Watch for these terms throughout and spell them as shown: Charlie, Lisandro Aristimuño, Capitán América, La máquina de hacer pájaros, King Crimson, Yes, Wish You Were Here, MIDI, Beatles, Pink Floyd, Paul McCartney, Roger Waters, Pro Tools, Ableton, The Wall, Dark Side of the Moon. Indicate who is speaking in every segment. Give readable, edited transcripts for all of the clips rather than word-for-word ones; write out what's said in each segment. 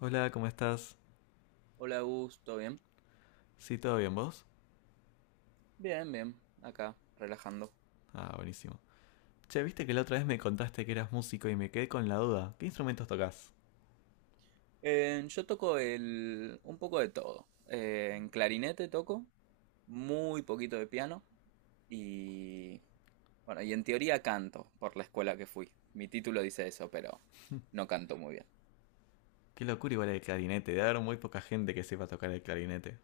Speaker 1: Hola, ¿cómo estás?
Speaker 2: Hola, Gus, ¿todo bien?
Speaker 1: ¿Sí, todo bien vos?
Speaker 2: Bien, bien, acá, relajando.
Speaker 1: Ah, buenísimo. Che, viste que la otra vez me contaste que eras músico y me quedé con la duda. ¿Qué instrumentos tocas?
Speaker 2: Yo toco un poco de todo. En clarinete toco, muy poquito de piano y, bueno, y en teoría canto por la escuela que fui. Mi título dice eso, pero no canto muy bien.
Speaker 1: Qué locura igual el clarinete, debe haber muy poca gente que sepa tocar el clarinete.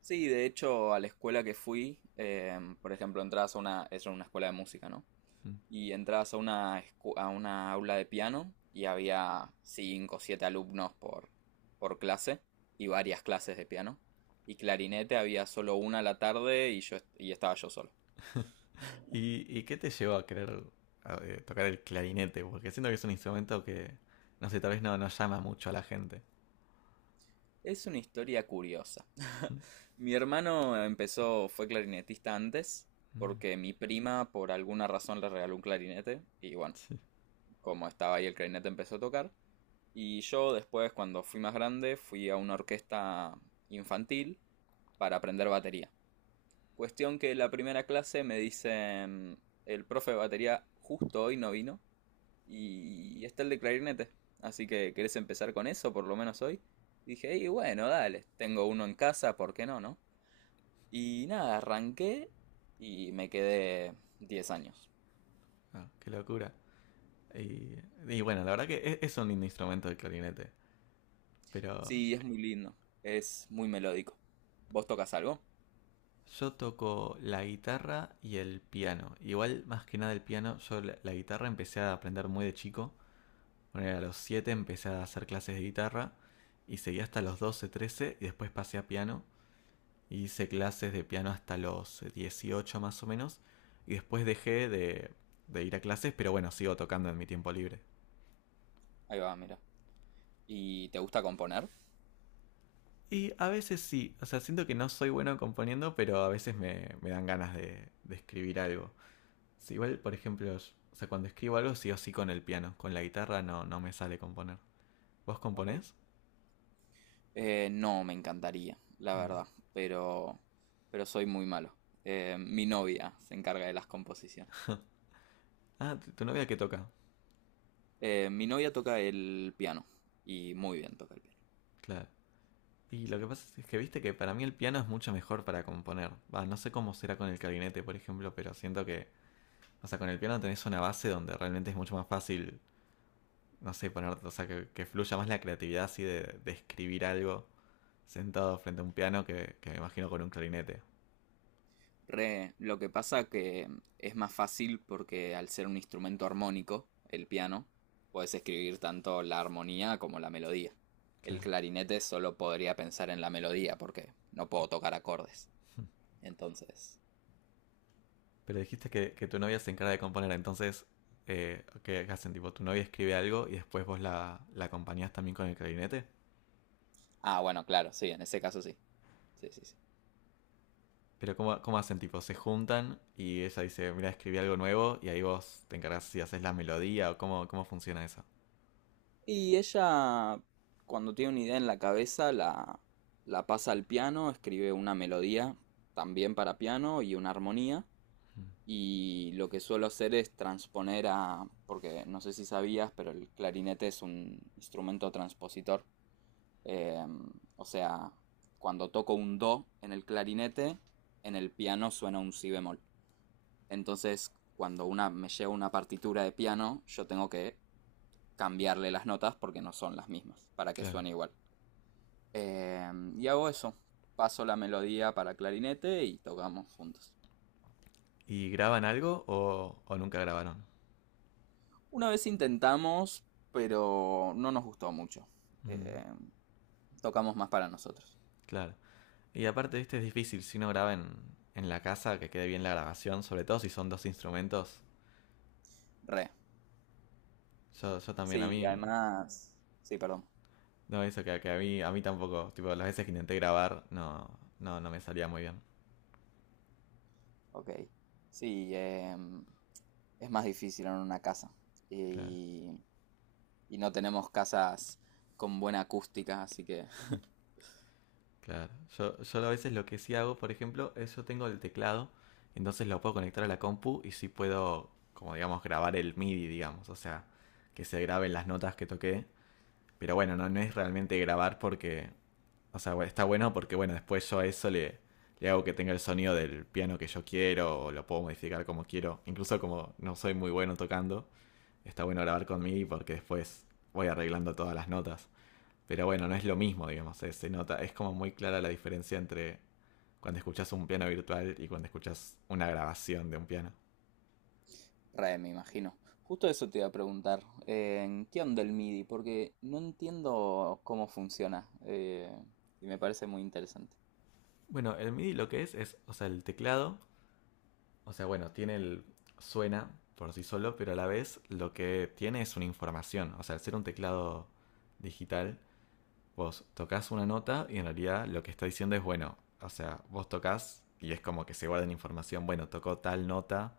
Speaker 2: Sí, de hecho, a la escuela que fui, por ejemplo, entras a una, es una escuela de música, ¿no?
Speaker 1: Mm.
Speaker 2: Y entrabas a una, a una aula de piano y había 5 o 7 alumnos por clase y varias clases de piano. Y clarinete había solo una a la tarde y y estaba yo solo.
Speaker 1: ¿Y qué te llevó a querer tocar el clarinete? Porque siento que es un instrumento que, no sé, tal vez no llama mucho a la gente.
Speaker 2: Es una historia curiosa.
Speaker 1: Mm.
Speaker 2: Mi hermano empezó, fue clarinetista antes,
Speaker 1: Mm.
Speaker 2: porque mi prima por alguna razón le regaló un clarinete y bueno,
Speaker 1: Sí.
Speaker 2: como estaba ahí el clarinete empezó a tocar. Y yo después, cuando fui más grande, fui a una orquesta infantil para aprender batería. Cuestión que la primera clase me dicen, el profe de batería justo hoy no vino y está el de clarinete. Así que, ¿querés empezar con eso por lo menos hoy? Dije, y bueno, dale, tengo uno en casa, ¿por qué no, no? Y nada, arranqué y me quedé 10 años.
Speaker 1: Ah, qué locura. Y, y bueno, la verdad que es un lindo instrumento el clarinete, pero.
Speaker 2: Sí, es muy lindo, es muy melódico. ¿Vos tocas algo?
Speaker 1: Yo toco la guitarra y el piano. Igual, más que nada el piano, yo la guitarra empecé a aprender muy de chico. Bueno, a los 7 empecé a hacer clases de guitarra y seguí hasta los 12, 13 y después pasé a piano. Y hice clases de piano hasta los 18 más o menos. Y después dejé de ir a clases, pero bueno, sigo tocando en mi tiempo libre.
Speaker 2: Ahí va, mira. ¿Y te gusta componer?
Speaker 1: Y a veces sí, o sea, siento que no soy bueno componiendo, pero a veces me dan ganas de escribir algo. Sí, igual, por ejemplo, o sea, cuando escribo algo sí o sí con el piano. Con la guitarra no me sale componer. ¿Vos
Speaker 2: Ok.
Speaker 1: componés?
Speaker 2: No, me encantaría, la
Speaker 1: Mm.
Speaker 2: verdad, pero, pero soy muy malo. Mi novia se encarga de las composiciones.
Speaker 1: Ah, tu novia que toca.
Speaker 2: Mi novia toca el piano y muy bien toca el piano.
Speaker 1: Claro. Y
Speaker 2: Sí.
Speaker 1: lo que pasa es que viste que para mí el piano es mucho mejor para componer. Va, no sé cómo será con el clarinete, por ejemplo, pero siento que, o sea, con el piano tenés una base donde realmente es mucho más fácil, no sé, poner, o sea, que, fluya más la creatividad así de escribir algo sentado frente a un piano que me imagino con un clarinete.
Speaker 2: Lo que pasa que es más fácil porque al ser un instrumento armónico, el piano, puedes escribir tanto la armonía como la melodía. El
Speaker 1: Claro.
Speaker 2: clarinete solo podría pensar en la melodía porque no puedo tocar acordes. Entonces…
Speaker 1: Pero dijiste que tu novia se encarga de componer, entonces, ¿qué hacen? Tipo, tu novia escribe algo y después vos la acompañás también con el clarinete.
Speaker 2: Ah, bueno, claro, sí, en ese caso sí. Sí, sí, sí.
Speaker 1: Pero ¿cómo hacen? Tipo, se juntan y ella dice, mira, escribí algo nuevo y ahí vos te encargás si haces la melodía o cómo funciona eso.
Speaker 2: Y ella, cuando tiene una idea en la cabeza, la pasa al piano, escribe una melodía también para piano y una armonía.
Speaker 1: Mm,
Speaker 2: Y lo que suelo hacer es transponer a, porque no sé si sabías, pero el clarinete es un instrumento transpositor. Eh, o sea, cuando toco un do en el clarinete, en el piano suena un si bemol. Entonces, cuando una me llega una partitura de piano, yo tengo que cambiarle las notas porque no son las mismas, para que
Speaker 1: claro.
Speaker 2: suene igual. Eh, y hago eso, paso la melodía para clarinete y tocamos juntos.
Speaker 1: ¿Y graban algo o nunca grabaron?
Speaker 2: Una vez intentamos, pero no nos gustó mucho.
Speaker 1: Mm,
Speaker 2: Eh, tocamos más para nosotros.
Speaker 1: claro. Y aparte, viste, es difícil si uno graba en la casa que quede bien la grabación, sobre todo si son dos instrumentos.
Speaker 2: Re.
Speaker 1: Yo también, a
Speaker 2: Sí,
Speaker 1: mí.
Speaker 2: además… Sí, perdón.
Speaker 1: No, eso que a mí tampoco. Tipo, las veces que intenté grabar, no me salía muy bien.
Speaker 2: Ok. Sí, es más difícil en una casa.
Speaker 1: Claro,
Speaker 2: Y, y no tenemos casas con buena acústica, así que
Speaker 1: claro. Yo a veces lo que sí hago, por ejemplo, es yo tengo el teclado, entonces lo puedo conectar a la compu y sí puedo, como digamos, grabar el MIDI, digamos. O sea, que se graben las notas que toqué. Pero bueno, no es realmente grabar porque, o sea, bueno, está bueno porque, bueno, después yo a eso le hago que tenga el sonido del piano que yo quiero o lo puedo modificar como quiero. Incluso como no soy muy bueno tocando está bueno grabar con MIDI porque después voy arreglando todas las notas. Pero bueno, no es lo mismo, digamos, se nota, es como muy clara la diferencia entre cuando escuchas un piano virtual y cuando escuchas una grabación de un piano.
Speaker 2: re, me imagino. Justo eso te iba a preguntar. ¿Qué onda el MIDI? Porque no entiendo cómo funciona. Y me parece muy interesante.
Speaker 1: Bueno, el MIDI lo que es, o sea, el teclado, o sea, bueno, tiene el suena por sí solo, pero a la vez lo que tiene es una información, o sea, al ser un teclado digital, vos tocas una nota y en realidad lo que está diciendo es, bueno, o sea, vos tocas y es como que se guarda en información, bueno, tocó tal nota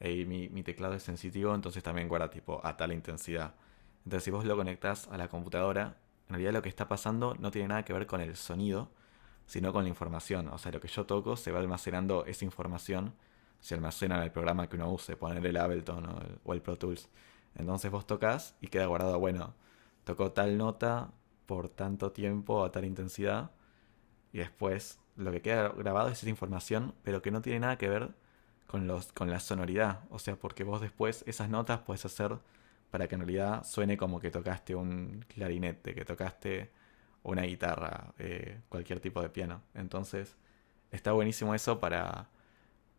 Speaker 1: y mi teclado es sensitivo, entonces también guarda tipo a tal intensidad. Entonces si vos lo conectás a la computadora, en realidad lo que está pasando no tiene nada que ver con el sonido, sino con la información. O sea, lo que yo toco se va almacenando esa información, se almacena en el programa que uno use, poner el Ableton o el Pro Tools. Entonces vos tocas y queda guardado, bueno, tocó tal nota por tanto tiempo a tal intensidad y después lo que queda grabado es esa información, pero que no tiene nada que ver con la sonoridad. O sea, porque vos después esas notas puedes hacer para que en realidad suene como que tocaste un clarinete, que tocaste una guitarra, cualquier tipo de piano. Entonces, está buenísimo eso para,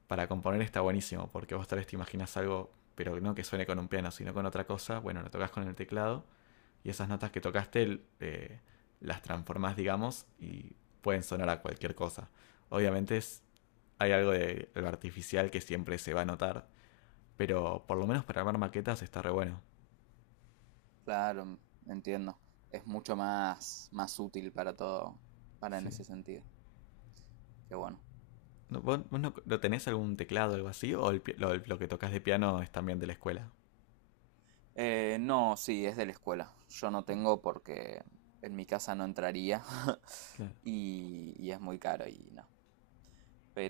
Speaker 1: para componer, está buenísimo, porque vos tal vez te imaginas algo, pero no que suene con un piano, sino con otra cosa. Bueno, lo tocas con el teclado y esas notas que tocaste las transformas, digamos, y pueden sonar a cualquier cosa. Obviamente hay algo de lo artificial que siempre se va a notar, pero por lo menos para armar maquetas está re bueno.
Speaker 2: Claro, entiendo. Es mucho más, más útil para todo, para en
Speaker 1: Sí.
Speaker 2: ese sentido. Qué bueno.
Speaker 1: ¿No, ¿Vos, vos no, ¿no tenés algún teclado o algo así? ¿O lo que tocas de piano es también de la escuela?
Speaker 2: No, sí, es de la escuela. Yo no tengo porque en mi casa no entraría.
Speaker 1: Claro,
Speaker 2: Y, y es muy caro y no.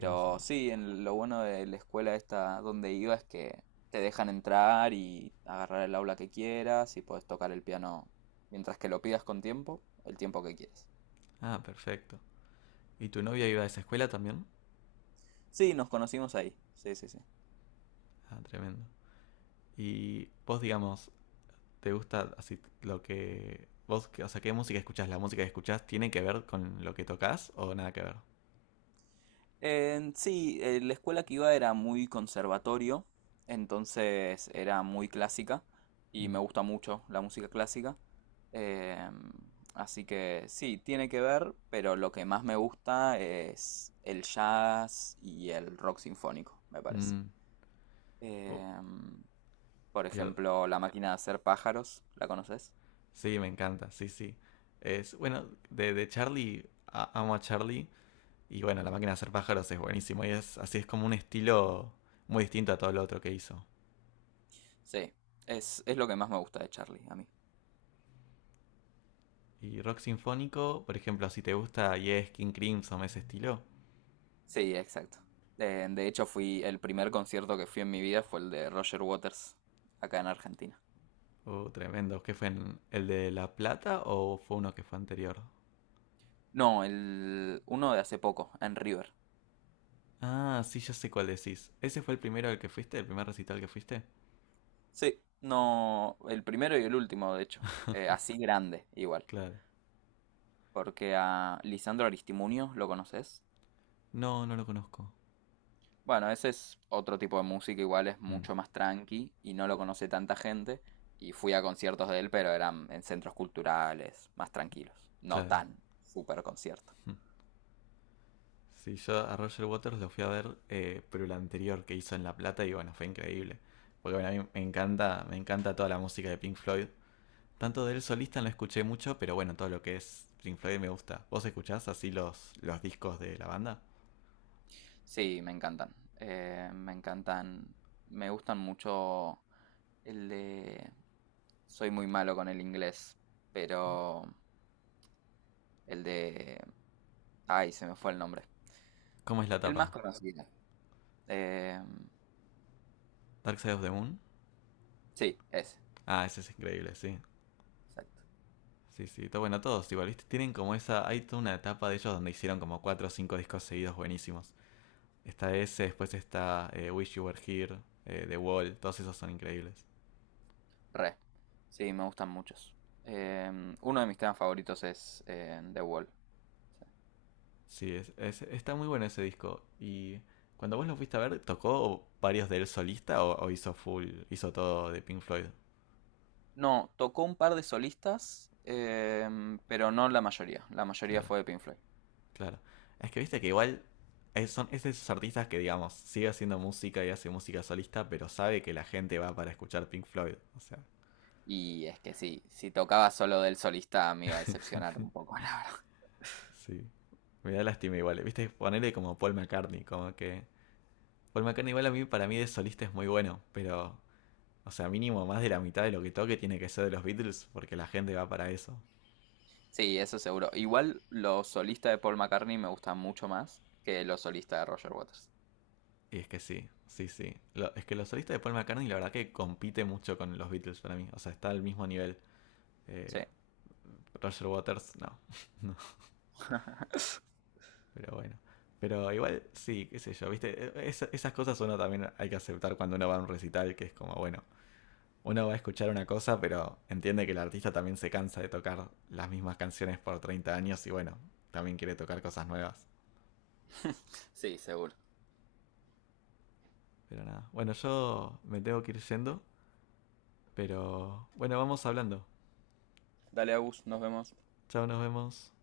Speaker 1: no sé.
Speaker 2: sí, en lo bueno de la escuela esta donde iba es que te dejan entrar y agarrar el aula que quieras y puedes tocar el piano mientras que lo pidas con tiempo, el tiempo que quieras.
Speaker 1: Ah, perfecto. ¿Y tu novia iba a esa escuela también?
Speaker 2: Sí, nos conocimos ahí. Sí, sí, sí.
Speaker 1: Ah, tremendo. ¿Y vos, digamos, te gusta así lo que vos, o sea, qué música escuchás? ¿La música que escuchás tiene que ver con lo que tocas o nada que ver?
Speaker 2: En sí, la escuela que iba era muy conservatorio, entonces era muy clásica y
Speaker 1: Mm.
Speaker 2: me gusta mucho la música clásica. em, Así que sí, tiene que ver, pero lo que más me gusta es el jazz y el rock sinfónico, me parece.
Speaker 1: Mm. Uh,
Speaker 2: Em, por
Speaker 1: yo-
Speaker 2: ejemplo, La máquina de hacer pájaros, ¿la conoces?
Speaker 1: sí, me encanta, sí, sí. Es, bueno, de Charlie, amo a Charlie. Y bueno, La máquina de hacer pájaros es buenísimo. Y es así, es como un estilo muy distinto a todo lo otro que hizo.
Speaker 2: Sí, es lo que más me gusta de Charlie, a mí.
Speaker 1: Y rock sinfónico, por ejemplo, si te gusta Yes, King Crimson, ese estilo.
Speaker 2: Sí, exacto. De hecho, fui, el primer concierto que fui en mi vida fue el de Roger Waters, acá en Argentina.
Speaker 1: Tremendo. ¿Qué fue? ¿El de La Plata o fue uno que fue anterior?
Speaker 2: No, el uno de hace poco, en River.
Speaker 1: Ah, sí, ya sé cuál decís. ¿Ese fue el primero al que fuiste? ¿El primer recital que fuiste?
Speaker 2: Sí, no, el primero y el último, de hecho. Así grande, igual.
Speaker 1: Claro.
Speaker 2: Porque a Lisandro Aristimuño, ¿lo conoces?
Speaker 1: No, no lo conozco.
Speaker 2: Bueno, ese es otro tipo de música, igual es
Speaker 1: Mm,
Speaker 2: mucho más tranqui y no lo conoce tanta gente. Y fui a conciertos de él, pero eran en centros culturales, más tranquilos. No
Speaker 1: claro.
Speaker 2: tan super concierto.
Speaker 1: Mm. Sí, yo a Roger Waters lo fui a ver, pero el anterior que hizo en La Plata y bueno, fue increíble. Porque bueno, a mí me encanta toda la música de Pink Floyd. Tanto de él solista no escuché mucho, pero bueno, todo lo que es Pink Floyd me gusta. ¿Vos escuchás así los discos de la banda?
Speaker 2: Sí, me encantan. Me encantan. Me gustan mucho el de… Soy muy malo con el inglés, pero el de… Ay, se me fue el nombre.
Speaker 1: ¿Cómo es la
Speaker 2: El más
Speaker 1: tapa?
Speaker 2: conocido. Eh,
Speaker 1: ¿Dark Side of the Moon?
Speaker 2: sí, ese.
Speaker 1: Ah, ese es increíble, sí.
Speaker 2: Exacto.
Speaker 1: Sí, sí, está bueno, todos igual, ¿viste? Tienen como esa, hay toda una etapa de ellos donde hicieron como cuatro o cinco discos seguidos buenísimos. Está ese, después está Wish You Were Here, The Wall, todos esos son increíbles.
Speaker 2: Re. Sí, me gustan muchos. Uno de mis temas favoritos es The Wall. Sí.
Speaker 1: Sí, está muy bueno ese disco. Y cuando vos lo fuiste a ver, ¿tocó varios de él solista o hizo todo de Pink Floyd?
Speaker 2: No, tocó un par de solistas, pero no la mayoría. La mayoría
Speaker 1: Claro,
Speaker 2: fue de Pink Floyd.
Speaker 1: claro. Es que viste que igual es de esos artistas que, digamos, sigue haciendo música y hace música solista, pero sabe que la gente va para escuchar Pink Floyd. O sea,
Speaker 2: Y es que sí, si tocaba solo del solista me iba a decepcionar un poco, la verdad.
Speaker 1: Sí. Me da lástima igual. Viste, ponerle como Paul McCartney, como que. Paul McCartney igual a mí, para mí de solista es muy bueno, pero. O sea, mínimo más de la mitad de lo que toque tiene que ser de los Beatles, porque la gente va para eso.
Speaker 2: Sí, eso seguro. Igual los solistas de Paul McCartney me gustan mucho más que los solistas de Roger Waters.
Speaker 1: Y es que sí, sí, sí. Es que los solistas de Paul McCartney la verdad que compite mucho con los Beatles para mí. O sea, está al mismo nivel.
Speaker 2: Sí.
Speaker 1: Eh, Roger Waters, no. no. Pero bueno. Pero igual, sí, qué sé yo, viste, esas cosas uno también hay que aceptar cuando uno va a un recital, que es como, bueno, uno va a escuchar una cosa, pero entiende que el artista también se cansa de tocar las mismas canciones por 30 años y bueno, también quiere tocar cosas nuevas.
Speaker 2: Sí, seguro.
Speaker 1: Pero nada. Bueno, yo me tengo que ir yendo, pero bueno, vamos hablando.
Speaker 2: Dale, Agus, nos vemos.
Speaker 1: Chao, nos vemos.